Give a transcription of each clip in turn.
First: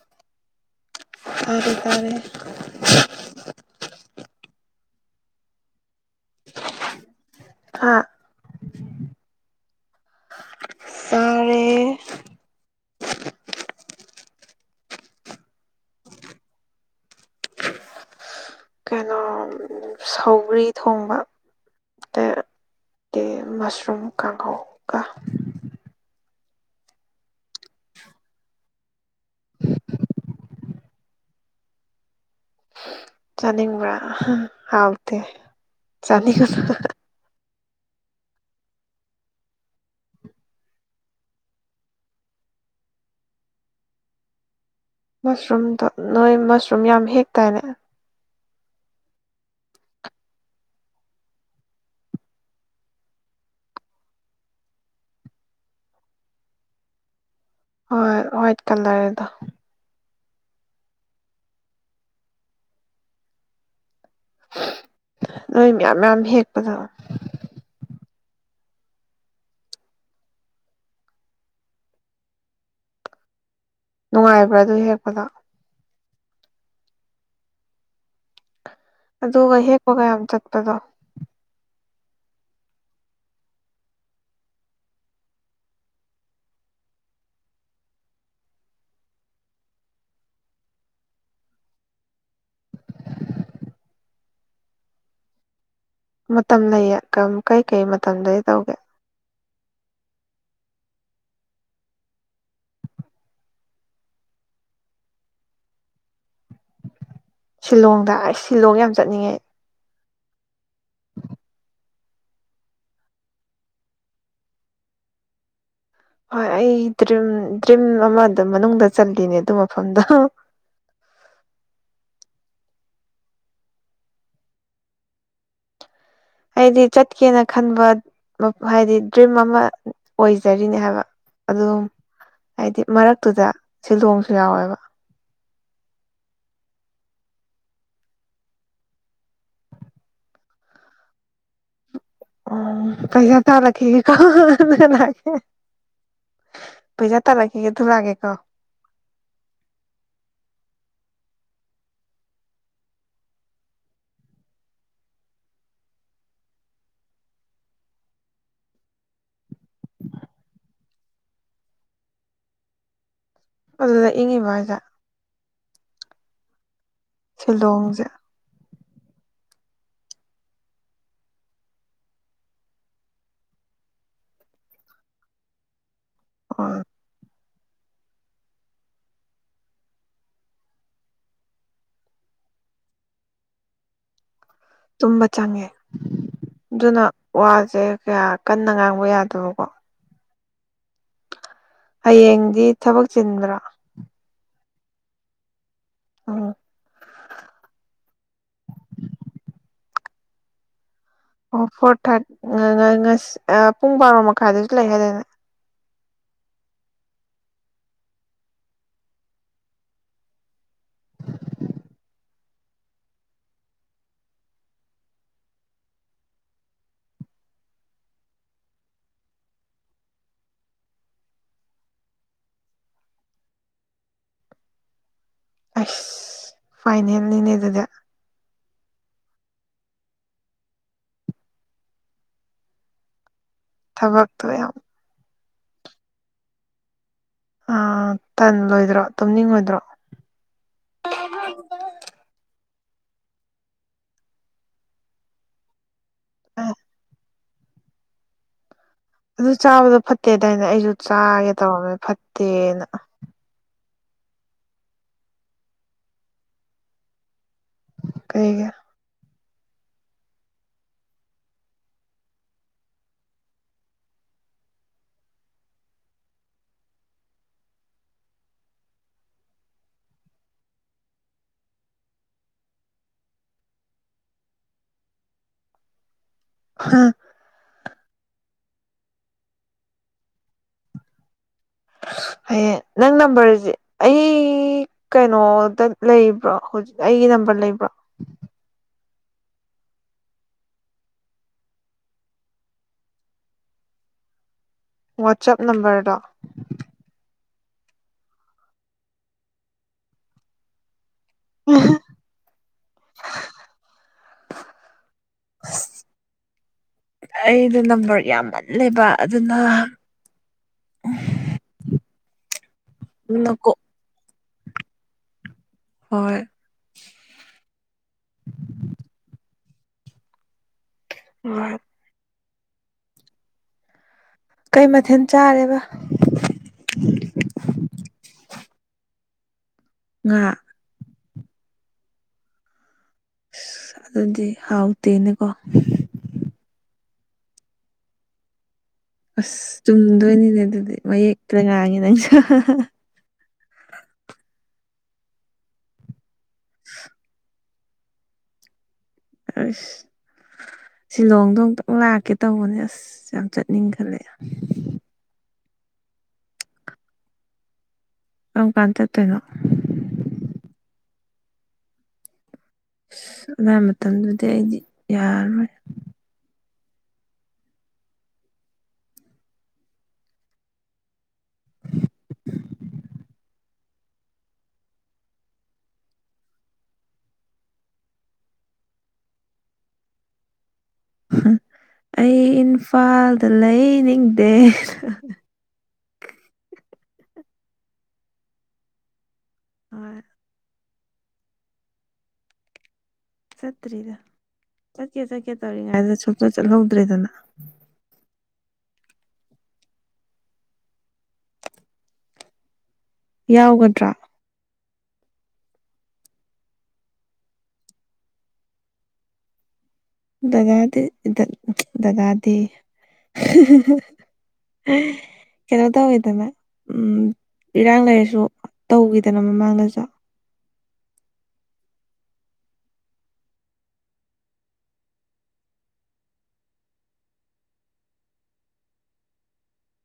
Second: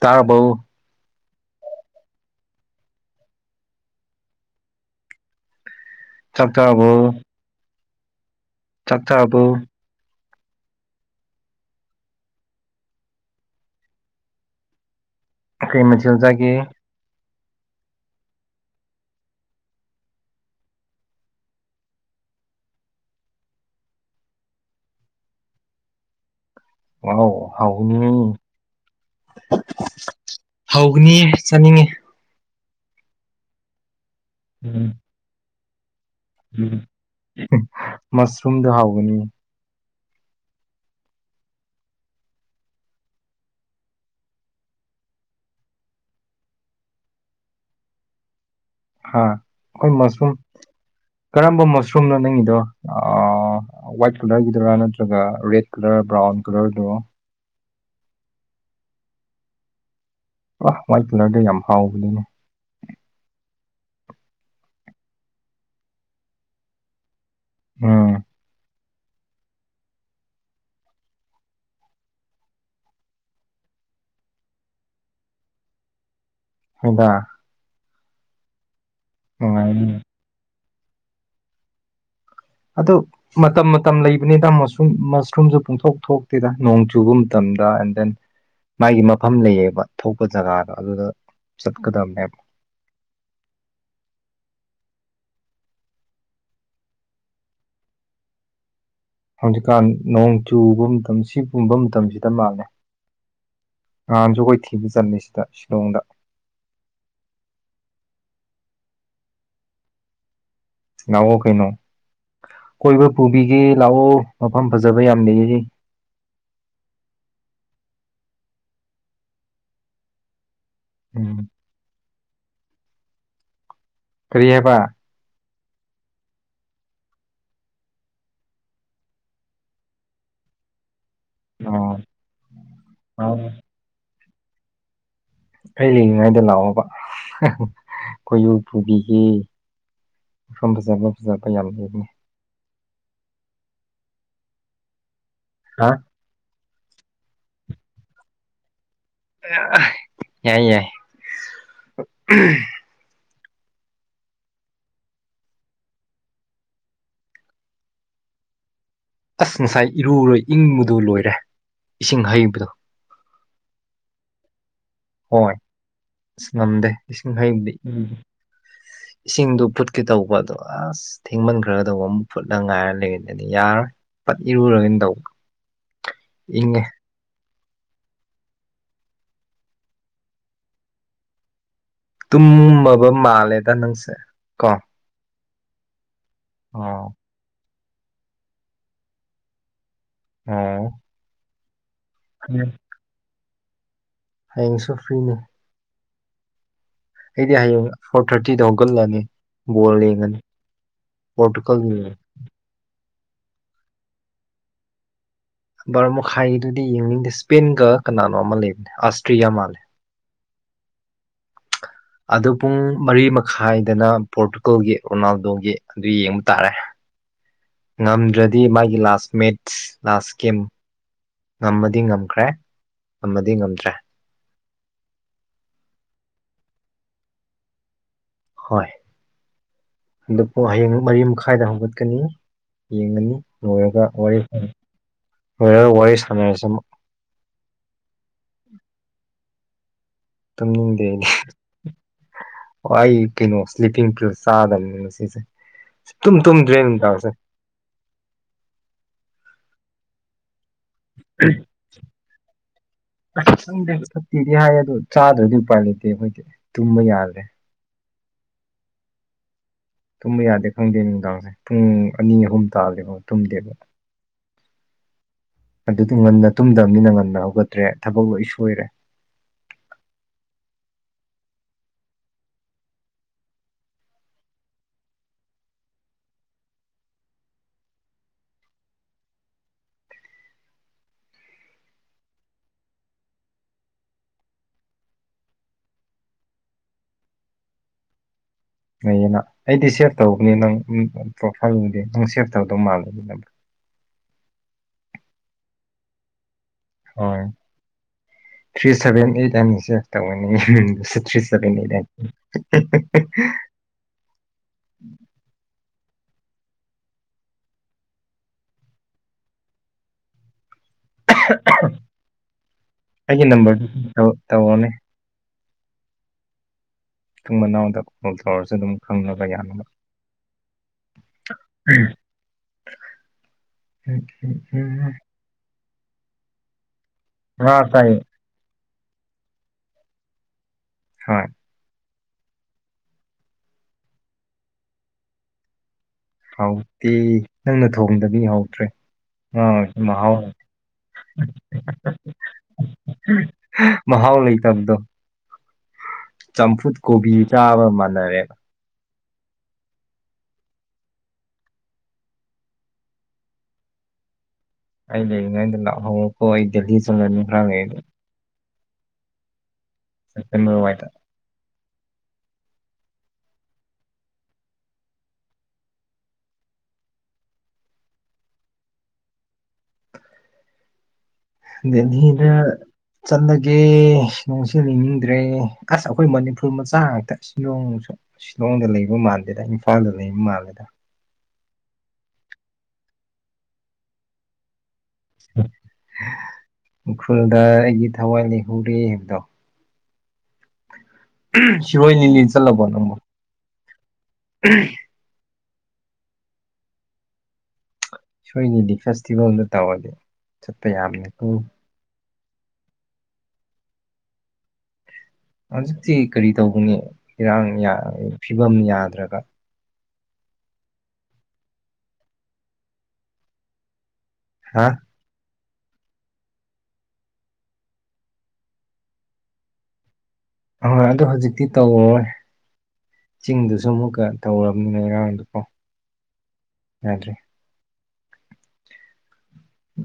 ꯇꯥꯔꯕꫭ ꯇꯥꯔꯦ ꯇꯥꯔꯦ ꯆꯥꯛ ꯆꯥꯔꯕꯣ ꯍꯥ ꯆꯥꯛ ꯆꯥꯔꯕꫭ ꯆꯥꯔꯦ ꯀꯩ ꯃꯊꯦꯜ ꯆꯥꯒꯦ ꯀꯩꯅꯣ ꯎꯝ ꯁꯧ ꯁꯧꯒ꯭ꯔꯤ ꯊꯣꯡꯕ ꯑꯗꯒꯤ ꯃꯁꯔꯨꯝ ꯀꯥꯡꯒꯧ ꯑꯥꯎ ꯍꯥꯎꯅꯤ ꯍꯥꯎꯒꯅꯤꯌꯦ ꯆꯥꯅꯤꯡꯉꯦ ꯆꯥꯅꯤꯡꯕ꯭ꯔꯥ ꯎꯝ ꯍꯥꯎꯇꯦ ꯆꯥꯅꯤꯡꯉꯨꯅꯨ ꯃꯁꯔꯨꯝꯗꫭ ꯍꯥꯎꯕꯅꯤ ꯃꯁꯔꯨꯝꯗꯣ ꯅꯣꯏ ꯃꯁꯔꯨꯝ ꯌꯥꯝ ꯍꯦꯛꯇꯥꯏꯅꯦ ꯍꯥ ꯑꯈꯣꯏ ꯃꯁꯔꯨꯝ ꯀꯔꯝꯕ ꯃꯁꯔꯨꯝꯅꯣ ꯅꯪꯒꯤꯗꯣ ꯑꯥ ꯋꯥꯏꯠ ꯀꯂꯔꯒꯤꯗꯨꯔꯥ ꯅꯠꯇ꯭ꯔꯒ ꯔꯦꯠ ꯀꯂꯔ ꯕ꯭ꯔꯥꯎꯟ ꯀꯂꯔ ꯗꯨꯔꫭ ꯍꯣꯏ ꯍ꯭ꯋꯥꯏꯠ ꯀꯂꯔꯗꫭ ꯑ ꯋꯥꯏꯠ ꯀꯂꯔꯗꯨ ꯌꯥꯝ ꯍꯥꯎꯕꯅꯤꯅꯦ ꯅꯣꯏ ꯃꯌꯥꯝ ꯃꯌꯥꯝ ꯍꯦꯛꯄꯗꯣ ꯎꯝ ꯅꯨꯡꯉꯥꯏꯕ꯭ꯔꯥ ꯑꯗꯨ ꯍꯦꯛꯄꯗꯣ [unintelligible] ꯑꯗꯨꯒ ꯅꯨꯡꯉꯥꯏꯅꯤ ꯍꯦꯛꯄꯒ ꯌꯥꯝ ꯆꯠꯄꯗꯣ ꯑꯗꯨ ꯃꯇꯝ ꯃꯇꯝ ꯂꯩꯕꯅꯤꯗ ꯃꯁꯔꯨꯝ ꯃꯁꯔꯨꯝꯖꯨ ꯄꯨꯡꯊꯣꯛ ꯊꯣꯛꯇꯦꯗ ꯅꯣꯡ ꯆꯨꯕ ꯃꯇꯝꯗ ꯑꯦꯟ ꯗꯦꯟ ꯃꯥꯒꯤ ꯃꯐꯝ ꯂꯩꯌꯦꯕ ꯊꯣꯛꯄ ꯖꯒꯥꯗꯣ ꯑꯗꯨꯗ ꯆꯠꯀꯗꯕꯅꯦꯕ ꯃꯇꯝ ꯂꯩꯌꯦ ꯀꯝ ꯀꯩꯀꯩ ꯃꯇꯝꯗꯗꯤ ꯇꯧꯒꯦ ꯍꯧꯖꯤꯛꯀꯥꯟ ꯅꯣꯡ ꯆꯨꯕ ꯃꯇꯝ ꯁꯤ ꯒꯨꯝꯕ ꯃꯇꯝꯁꯤꯗ ꯃꯥꯜꯂꯦ ꯉꯍꯥꯟꯁꯨ ꯑꯩꯈꯣꯏ ꯊꯤꯕ ꯆꯠꯂꯤ ꯁꯤꯗ ꯁꯤꯂꯣꯡꯗ ꯁꯤꯂꯣꯡꯗ ꯑꯩꯁ ꯁꯤꯂꯣꯡ ꯌꯥꯝ ꯆꯠꯅꯤꯡꯉꯦ ꯑꯩ ꯂꯥꯛꯑꯣ ꯀꯩꯅꯣ ꯀꯣꯏꯕ ꯄꯨꯕꯤꯒꯦ ꯂꯥꯛꯑꯣ ꯃꯐꯝ ꯐꯖꯕ ꯌꯥꯝ ꯂꯩꯔꯦ ꯍꯣꯏ ꯑꯩ ꯗ꯭ꯔꯤꯝ ꯗ꯭ꯔꯤꯝ ꯑꯃꯗ ꯃꯅꯨꯡꯗ ꯆꯜꯂꯤꯅꯦ ꯑꯗꯨ ꯃꯐꯝꯗꫭ ꯎꯝ ꯀꯔꯤ ꯍꯥꯏꯕ ꯍꯥꯏꯗꯤ ꯆꯠꯀꯦꯅ ꯈꯟꯕ ꯃꯐ ꯍꯥꯏꯗꯤ ꯗ꯭ꯔꯤꯝ ꯑꯃ ꯑꯣꯏꯖꯔꯤꯅꯦ ꯍꯥꯏꯕ ꯑꯗꯨꯝ ꯑꯣ ꯍꯥꯏꯗꯤ ꯃꯔꯛꯇꯨꯗ ꯑꯩ ꯁꯤꯂꯣꯡꯁꯨ ꯌꯥꯎꯋꯦꯕ ꯑꯩ ꯂꯩꯔꯤꯉꯩꯗ ꯂꯥꯛꯑꯣꯕ ꯀꫭꯏꯕꯨ ꯄꯨꯕꯤꯒꯦ ꯃꯐꯝ ꯐꯖꯕ ꯐꯖꯕ ꯌꯥꯝ ꯂꯩꯕꯅꯤ ꯎ ꯄꯩꯁꯥ ꯇꯥꯜꯂꯛꯈꯤꯒꯦ ꯑꯗꯨꯒ ꯂꯥꯛꯀꯦ ꯍꯥ ꯄꯩꯁꯥ ꯇꯥꯜꯂꯛꯈꯤꯒꯦ ꯑꯗꯨ ꯂꯥꯛꯀꯦꯀꯣ ꯌꯥꯏ ꯌꯥꯏ ꯑꯁ ꯉꯁꯥꯏ ꯏꯔꯨꯔꯣꯏ ꯏꯪꯕꯗꯨ ꯂꯣꯏꯔꯦ ꯏꯁꯤꯡ ꯍꯩꯕꯗꯣ ꯑꯗꯨꯗ ꯏꯪꯉꯤꯕꫭ ꯍꯥꯏꯖꯦ ꯍꯣꯏ ꯑꯁ ꯉꯝꯗꯦ ꯏꯁꯤꯡ ꯍꯩꯕꯗꯤ ꯁꯤꯂꯣꯡꯁꯦ [inaudible] ꯏꯁꯤꯡꯗꯨ ꯐꯨꯠꯀꯦ ꯇꯧꯕ ꯑꯗꯣ ꯑꯁ ꯊꯦꯡꯃꯟꯈ꯭ꯔꯒꯗꯧꯕ ꯑꯃꯨꯛ ꯐꯨꯠꯂ ꯉꯥꯏꯔ ꯂꯩꯔꯗꯗꯤ ꯌꯥꯔꯔꫭꯏ ꯄꯠ ꯏꯔꯨꯔꯒꯅꯤ ꯇꯧ ꯑ ꯏꯪꯉꯦ ꯇꯨꯝꯃꯕ ꯃꯥꯜꯂꯦꯗ ꯅꯪꯁꯦ ꯀꯣ ꯇꯨꯝꯕ ꯆꯪꯉꯦ ꯑꯗꯨꯅ ꯑꯣ ꯋꯥꯁꯦ ꯀꯌꯥ ꯀꯟꯅ ꯉꯥꯡꯕ ꯌꯥꯗꯕꯀꯣ ꯑꯣ ꯍꯌꯦꯡꯗꯤ ꯍꯌꯦꯡ ꯊꯕꯛ ꯆꯤꯟꯕ꯭ꯔꯥ ꯍꯌꯦꯡꯁꯨ ꯐ꯭ꯔꯤꯅꯤ ꯑꯣ ꯑꯩꯗꯤ ꯍꯌꯦꯡ ꯐꯣꯔ ꯊꯥꯔꯇꯤꯗ ꯍꯧꯒꯠꯂꯅꯤ ꯕꯣꯜ ꯌꯦꯡꯉꯅꯤ ꯑꯣ ꯄꯣꯔꯇꯨꯒꯜꯒꯤ ꯐꯣꯔ ꯊꯥꯔꯠ ꯑ ꯄꯨꯡ ꯕꯥꯔꯣ ꯃꯈꯥꯏꯗꯁꯨ ꯂꯩ ꯍꯥꯏꯗꯅꯦ ꯕꯥꯔꫭ ꯃꯈꯥꯏꯒꯤꯗꯨꯗꯤ ꯌꯦꯡꯅꯤꯡꯗꯦ ꯁ꯭ꯄꯦꯟꯒ ꯀꯅꯥꯅꯣ ꯑꯃ ꯂꯩꯕꯅꯦ ꯑꯁꯇ꯭ꯔꯤꯌꯥ ꯃꯥꯜꯂꯦ ꯑꯗꯨ ꯄꯨꯡ ꯃꯔꯤ ꯃꯈꯥꯏꯗꯅ ꯄꯣꯔꯇꯨꯒꯜꯒꯤ ꯔꯣꯅꯥꯜꯗꯣꯒꯤ ꯑꯗꯨ ꯌꯦꯡꯕ ꯇꯥꯔꯦ [inaudible] ꯉꯝꯗ꯭ꯔꯗꯤ ꯃꯥꯒꯤ ꯂꯥꯁ ꯃꯦꯠꯁ ꯂꯥꯁ ꯒꯦꯝ ꯉꯝꯃꯗꯤ ꯉꯝꯈ꯭ꯔꯦ ꯉꯝꯃꯗꯤ ꯉꯝꯗ꯭ꯔꯦ ꯑꯁ ꯐꯥꯏꯅꯦꯜꯅꯤꯅꯦ ꯑꯗꯨꯗꯤ ꯍꯣꯏ ꯑꯗꯨꯄꯨ ꯍꯌꯦꯡ ꯃꯔꯤ ꯃꯈꯥꯏꯗ ꯍꯧꯒꯠꯀꯅꯤ ꯌꯦꯡꯒꯅꯤ ꯂꯣꯏꯔꯒ ꯋꯥꯔꯤ ꯊꯕꯛꯇꯣ ꯌꯥꯝ ꯂꯣꯏꯔꯒ ꯋꯥꯔꯤ ꯁꯥꯟꯅꯔꯁꯤ ꯑꯃꯨꯛ ꯑꯥ ꯇꯟ ꯂꯣꯏꯗ꯭ꯔꯣ ꯇꯨꯝꯅꯤꯡꯉꯣꯏꯗ꯭ꯔꯣ ꯇꯨꯝꯅꯤꯡꯗꯦꯅꯦ ꯑꯣ ꯑꯩ ꯀꯩꯅꯣ ꯁ꯭ꯂꯤꯞꯄꯤꯡ ꯄꯤꯜꯁ ꯆꯥꯗꯕꯅꯤ ꯉꯁꯤꯗꯤ ꯁꯨꯛꯇꯨꯝ ꯑꯦ ꯇꯨꯨꯝꯗꯔꯦ ꯅꯨꯡꯗꯥꯡꯗ ꯑꯗꯨ ꯆꯥꯕꯗꯣ ꯐꯠꯇꯦꯗꯥꯏꯅꯦ ꯑꯩꯁꯨ ꯆꯥꯒꯦ ꯇꯧꯔꯝꯃꯦ ꯐꯠꯇꯦꯅ ꯈꯪꯗꯦ ꯐꯛꯇꯦꯗꯤ ꯍꯥꯏ‌ ꯑꯗꯨ ꯆꯥꯗ꯭ꯔꯗꯤ ꯎꯄꯥꯏ ꯂꯩꯇꯦ ꯑꯩꯈꯣꯏꯗꯤ ꯇꯨꯝꯕ ꯌꯥꯗꯔꯦ ꯀꯩꯒꯤ ꯇꯨꯝꯕ ꯌꯥꯗꯦ ꯈꯪꯗꯦ ꯅꯨꯡꯗꯥꯡꯁꯦ ꯄꯨꯡ ꯑꯅꯤ ꯑꯍꯨꯝ ꯇꯥꯗꯔꯤꯕꯨꯛ ꯇꯨꯝꯗꯦꯕ ꯑꯗꯨꯗꯤ ꯉꯟꯅ ꯇꯨꯝꯗꯝꯅꯤꯅ ꯉꯟꯅ ꯍꯧꯒꯠꯇ꯭ꯔꯦ ꯊꯕꯛ ꯂꯣꯏ ꯁꯣꯏꯔꯦ ꯍꯥ ꯍꯌꯦꯡ ꯅꯪ ꯅꯝꯕꯔꯖꯤ ꯑꯩ ꯀꯩꯅꯣꯗ ꯂꯩꯕ꯭ꯔꯣ ꯍꯧꯖꯤꯛ ꯑꯩꯒꯤ ꯅꯝꯕꯔ ꯂꯩꯕ꯭ꯔꯣ ꯂꯩꯌꯦꯅ ꯑꯩꯗꯤ ꯁꯦꯚ ꯇꯧꯕꯅꯤ ꯅꯪ ꯄ꯭ꯔꯣꯐꯥꯏꯜ ꯎꯗꯦ ꯅꯪ ꯁꯦꯚ ꯇꯧꯗ ꯃꯥꯜꯂꯦ ꯅꯪ ꯋꯥꯆꯞ ꯅꯝꯕꯔꯗꯣ ꯍꯣꯏ ꯊ꯭ꯔꯤ ꯁꯚꯦꯟ ꯑꯩꯠ ꯑꯅꯤꯁꯦ ꯇꯧꯒꯅꯤ [unintelligible] [unintelligible] [inaudible] ꯑꯩꯗꯣ ꯅꯝꯕꯔ ꯌꯥꯝꯃꯜꯂꯦꯕ ꯑꯗꯨꯅ ꯑꯩꯒꯤ ꯅꯀꯣ ꯅꯝꯕꯔꯗꯨ ꯇꯧꯋꫭꯅꯦ ꯍꯣꯏ ꯃꯇꯨꯡ ꯃꯅꯥꯎꯗ ꯀꯣꯜ ꯇꯧꯔꯁꯨ ꯑꯗꯨꯝ ꯈꯪꯅꯕ ꯌꯥꯅꯕ ꯍꯣꯏ ꯎꯝ ꯎꯝ ꯀꯩ ꯎꯝ ꯃꯊꯦꯜ ꯆꯥꯔꯦꯕ ꯉꯥ ꯆꯥꯏꯌꯦ ꯉꯥ ꯍꯣꯏ ꯑꯁ ꯑꯗꯨꯗꯤ ꯍꯥꯎꯇꯦꯅꯦ ꯀꯣ ꯍꯥꯎꯇꯦ ꯅꯪꯅ ꯊꯣꯡꯗꯗꯤ ꯍꯥꯎꯇ꯭ꯔꯦ ꯑꯁ [unintelligible] ꯆꯨꯝꯗꯣꯏꯅꯤꯅꯦ ꯑꯗꯨꯗꯤ ꯃꯌꯦꯛꯇ ꯉꯥꯡꯉꯦ ꯅꯪꯁꯨ ꯃꯍꯥꯎ ꯂꯩꯇꯕꯗꯣ ꯆꯝꯐꯨꯠ ꯀꯣꯕꯤ ꯆꯥꯕ ꯃꯥꯅꯔꯦꯕ ꯑꯁ ꯁꯤꯂꯣꯡꯗꯣ ꯑꯃꯨꯛꯇꯪ ꯂꯥꯛꯀꯦ ꯇꯧꯕꯅꯦ ꯑꯁ ꯌꯥꯝ ꯆꯠꯅꯤꯡ ꯈꯜꯂꯦ ꯑꯩ ꯂꯩꯔꯤꯉꯩꯗ ꯂꯥꯛꯍꯧꯔꯣꯀꯣ ꯑꯩ ꯗꯦꯜꯂꯤ ꯆꯪꯂꯅꯤ ꯈꯔꯥ ꯂꯩꯔꯗꯤ ꯀꯔꯝ ꯀꯥꯟ ꯆꯠꯇꯣꯏꯅꯣ [unintelligible] ꯑꯁ ꯑꯗꯨꯋꯥꯏ ꯃꯇꯝꯗꯨꯗꯤ ꯑꯩꯗꯤ ꯌꯥꯔꯣꯏ [unintelligible] ꯆꯠꯂꯒꯦ ꯁꯤꯂꯣꯡꯁꯦ ꯂꯩꯅꯤꯡꯗ꯭ꯔꯦ ꯑꯥꯁ ꯑꯩꯈꯣꯏ ꯃꯅꯤꯄꯨꯔ ꯃꯆꯥ ꯉꯥꯛꯇ ꯁꯤꯂꯣꯡꯁꯨ ꯁꯤꯂꯣꯡꯗ ꯂꯩꯕ ꯃꯥꯟꯗꯦꯗ ꯏꯝꯐꯥꯜꯗ ꯂꯩꯕ ꯃꯥꯜꯂꯦꯗ ꯍꯥ ꯑꯩ ꯏꯝꯐꯥꯜꯗ ꯂꯩꯅꯤꯡꯗꯦ ꯎꯈ꯭ꯔꯨꯜꯗ ꯑꯩꯒꯤ ꯊꯋꯥꯏ ꯂꯩꯍꯧꯔꯤ ꯍꯥꯏꯕꯗꯣ ꯍꯣꯏ ꯁꯤꯔꯣꯏ ꯅꯂꯤꯂꯤ ꯆꯜꯂꯕꯣ ꯅꯪꯕꯣ ꯆꯠꯇꯔꯤꯗ ꯎꯝ ꯆꯠꯀꯦ ꯆꯠꯀꯦ ꯇꯧꯔꯤꯉꯩꯗ ꯁꯨꯆꯠ ꯆꯠꯍꯧꯗ꯭ꯔꯦꯗꯅ ꯁꯤꯔꯣꯏ ꯂꯤꯂꯤ ꯐꯦꯁꯇꯤꯚꯦꯜꯗꯣ ꯇꯧꯔꯗꯤ ꯆꯠꯄ ꯌꯥꯕꯅꯦꯀꯣ ꯌꯥꯎꯒꯗ꯭ꯔꯥ ꯍꯧꯖꯤꯛꯇꯤ ꯀꯔꯤ ꯇꯧꯒꯅꯤ ꯏꯔꯥꯡ ꯐꯤꯕꯝ ꯌꯥꯗ꯭ꯔꯒ ꯗꯗꯥ ꯗ ꯗꯗꯥꯗꯤ ꯌꯦ ꯍꯥ [unintelligible] ꯀꯩꯅꯣ ꯇꯧꯋꯤꯗꯅ ꯏꯔꯥꯡ ꯂꯩꯔꯁꯨ ꯇꯧꯈꯤꯗꯅ ꯃꯃꯥꯡꯗꯁꯣ ꯑꯍꯣꯏ ꯑꯗꯨ ꯍꯧꯖꯤꯛꯇꯤ ꯇꯧꯔꯔꯣꯏ ꯆꯤꯡꯗꯨꯁꯨ ꯑꯃꯨꯛꯀ ꯇꯧꯔꯝꯅꯤꯅ ꯏꯔꯥꯡꯗꯀꯣ ꯌꯥꯗ꯭ꯔꯦ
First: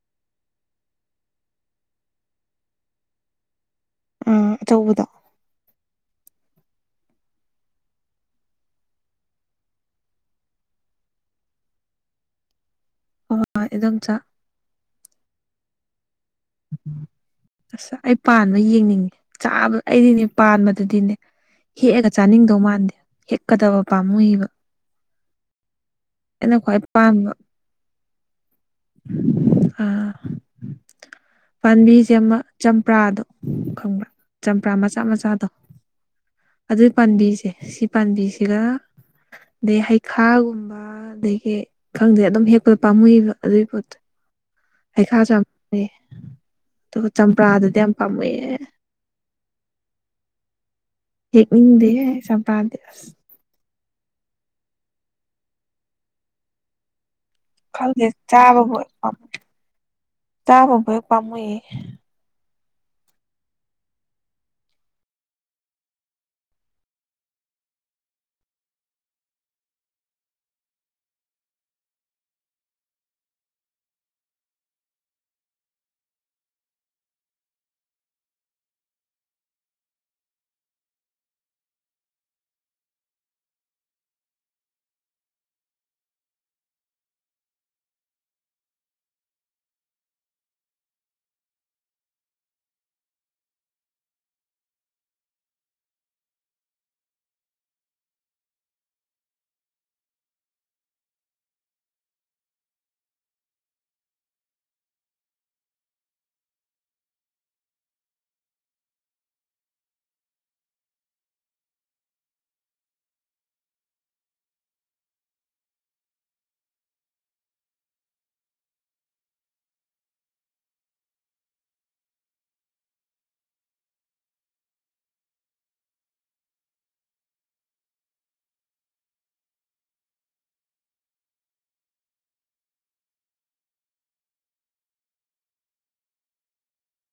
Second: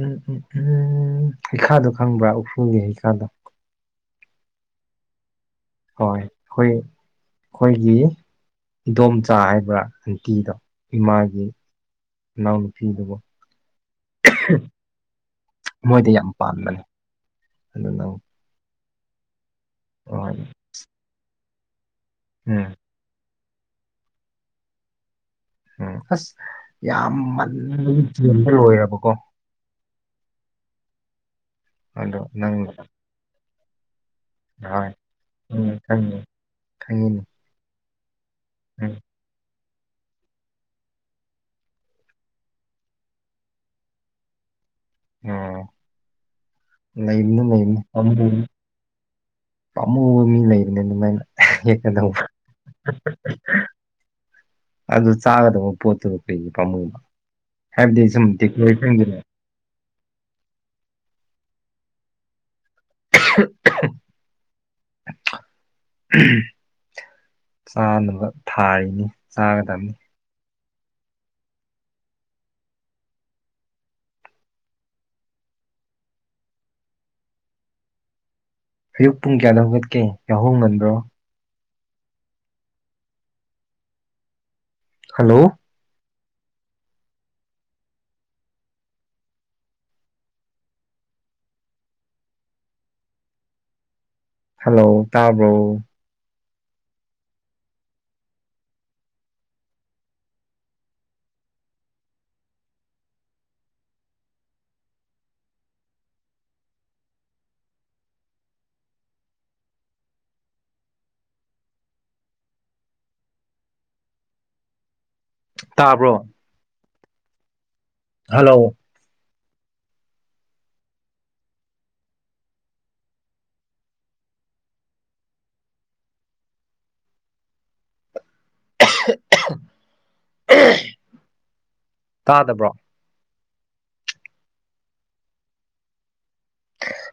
ꯎꯝ ꯎꯝ ꯎꯝ ꯍꯩꯈꯥꯗꯣ ꯈꯪꯕ꯭ꯔꯥ ꯎꯈ꯭ꯔꯨꯜꯒꯤ ꯍꯩꯈꯥꯗꯣ ꯎꯝ ꯑꯆꯧꯕꯗꯣ ꯍꯣꯏ ꯈꯣꯏ ꯈꯣꯏꯒꯤ ꯏꯗꯣꯝꯆꯥ ꯍꯥꯏꯕ꯭ꯔꯥ ꯑꯟꯇꯤꯗꯣ ꯏꯃꯥꯒꯤ ꯃꯅꯥꯎ ꯅꯨꯄꯤꯗꯣꯕꯣ ꯍꯣꯏ ꯏꯗꯣꯝꯆꯥ ꯃꯣꯏꯗꯤ ꯌꯥꯝ ꯄꯥꯟꯕꯅꯤ ꯑꯗꯨ ꯑꯁ ꯑꯩ ꯄꯥꯟꯕ ꯌꯦꯡꯅꯤꯡꯉꯦ ꯆꯥꯕꯗ ꯑꯩꯗꯤꯅꯦ ꯍꯣꯏ ꯄꯥꯟꯕꯗꯨꯗꯤꯅꯦ ꯍꯦꯛꯑꯒ ꯆꯥꯅꯤꯡꯗꯧ ꯎꯝ ꯃꯥꯟꯗꯦ ꯍꯦꯛꯀꯗꯕ ꯄꯥꯝꯃꯨꯏꯕ ꯎꯝ ꯑꯁ ꯑꯩꯅ ꯈ꯭ꯋꯥꯏ ꯄꯥꯝꯕ ꯌꯥꯝꯃꯟꯕꯒꯤꯗ ꯂꯣꯏꯔꯕꯀꯣ ꯑꯥ ꯄꯥꯟꯕꯤꯁꯦ ꯑꯗꯣ ꯑꯃ ꯅꯪ ꯆꯝꯄ꯭ꯔꯥꯗꯣ ꯈꯪꯕ꯭ꯔꯥ ꯆꯝꯄ꯭ꯔꯥ ꯍꯣꯏ ꯃꯆꯥ ꯃꯆꯥꯗꯣ ꯎꯝ ꯈꯪꯉꯤ ꯑꯗꯨꯏ ꯈꯪꯉꯤꯅꯤ ꯄꯥꯝꯕꯤꯁꯦ ꯁꯤ ꯄꯥꯟꯕꯤꯁꯤꯒ ꯎꯝ ꯑꯗꯩ ꯍꯩꯈꯥꯒꯨꯝꯕ ꯑꯗꯒꯤ ꯈꯪꯗꯦ ꯑꯗꯨꯝ ꯍꯦꯛꯄꯗ ꯄꯥꯝꯃꯨꯏꯕ ꯑꯗꯨꯒꯤ ꯄꯣꯠꯇꯣ꯫ ꯍꯩꯈꯥꯁꯨ ꯌꯥꯝ ꯑꯣ ꯄꯥꯝ ꯑꯗꯨꯒ ꯂꯩꯕꯅꯤ ꯆꯝꯄ꯭ꯔꯥꯗꯨꯗꯤ ꯂꯩꯕꯅꯤ ꯌꯥꯝ ꯄꯥꯝꯃꯨꯑꯦ꯫ ꯄꯥꯃꯨꯕ ꯃꯤ ꯂꯩꯕꯅꯦ ꯗꯨꯃꯥꯏꯅ꯫ ꯍꯦꯛꯅꯤꯡꯗꯦꯍꯦ ꯆꯄ꯭ꯔꯥꯗꯤ ꯑꯁ꯫ ꯑꯗꯨ ꯆꯥꯒꯗꯕ ꯄꯣꯠꯇꯨ ꯀꯩꯒꯤ ꯄꯥꯝꯃꯨꯕ꯫ ꯍꯥꯏꯕꯗꯤ ꯈꯪꯗꯦ ꯁꯨꯝ [inaudible] ꯇꯥꯕ [inaudible] ꯄꯝꯃꯨꯑꯦ꯫ [unintelligible] ꯆꯥꯅꯕ ꯊꯥꯔꯤꯅꯤ ꯆꯥꯒꯗꯕꯅꯤ꯫ ꯑꯌꯨꯛ ꯄꯨꯡ ꯀꯌꯥꯗ ꯍꯧꯒꯠꯀꯦ ꯌꯥꯍꯧ ꯉꯟꯕ꯭ꯔꯣ꯫ ꯍꯜꯂꯣ꯫ ꯍꯜꯂꯣ ꯇꯥꯕ꯭ꯔꯣ꯫ ꯇꯥꯕ꯭ꯔꯣ꯫ ꯍꯜꯂꯣ꯫ [unintelligible] ꯇꯥꯗꯕ꯭ꯔꯣ꯫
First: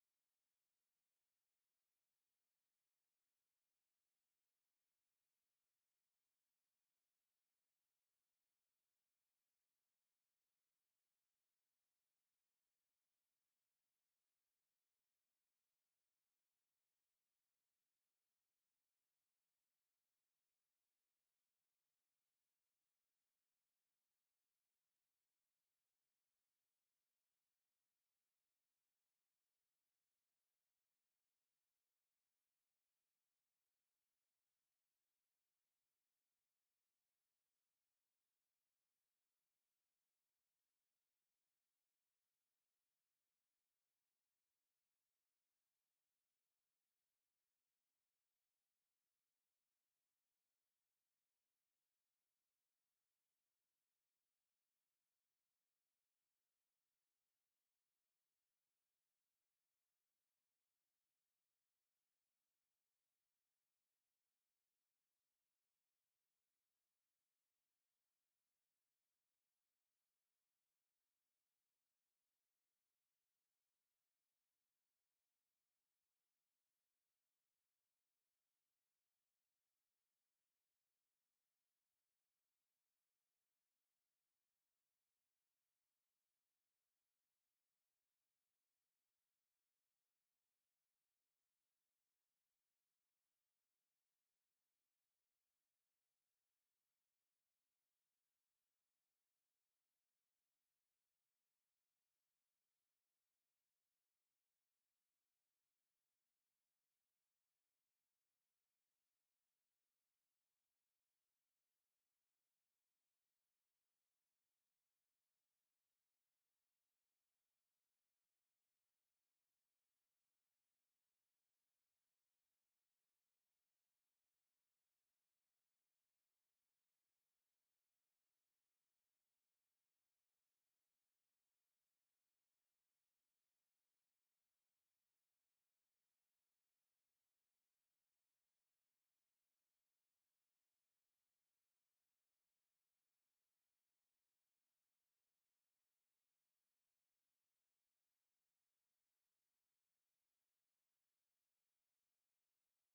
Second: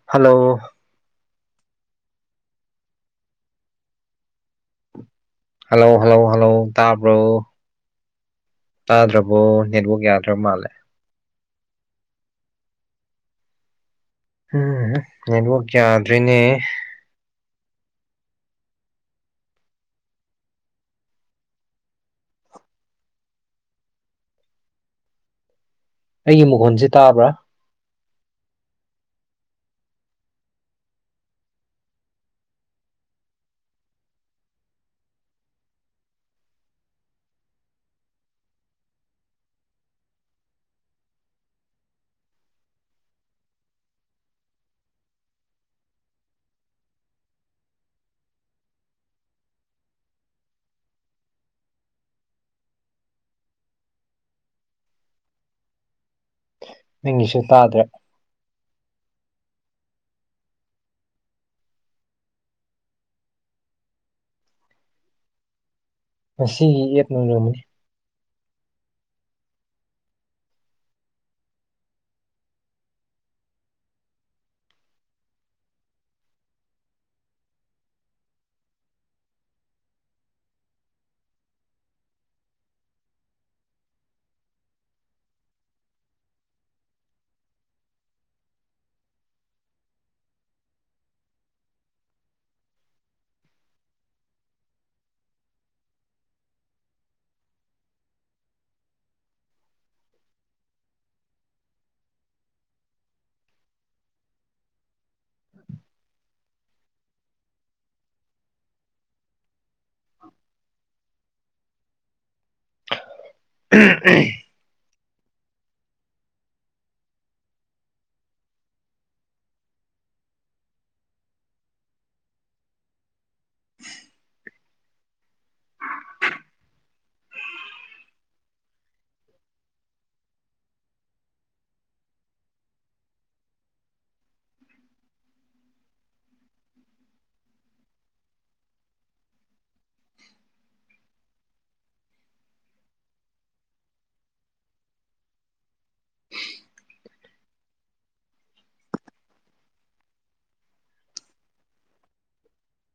ꯍꯜꯂꯣ꯫ ꯍꯜꯂꫭ ꯍꯜꯂꯧ ꯍꯜꯂꯧ ꯇꯥꯕ꯭ꯔꯣ꯫ ꯇꯥꯗ꯭ꯔꯕꯣ ꯅꯦꯠꯋꯛ ꯌꯥꯗ꯭ꯔꯕ ꯃꯥꯜꯂꯦ꯫ ꯎꯝꯍꯝ ꯅꯦꯠꯋꯛ ꯌꯥꯗ꯭ꯔꯦꯅꯦ꯫ ꯑꯩꯒꯤ ꯃꯈꯣꯟꯁꯦ ꯇꯥꯕ꯭ꯔꯥ꯫ ꯅꯤꯡꯒꯤꯁꯨ ꯇꯥꯗ꯭ꯔꯦ꯫ ꯉꯁꯤꯒꯤ ꯌꯦꯞ [inaudible] [unintelligible] [unintelligible]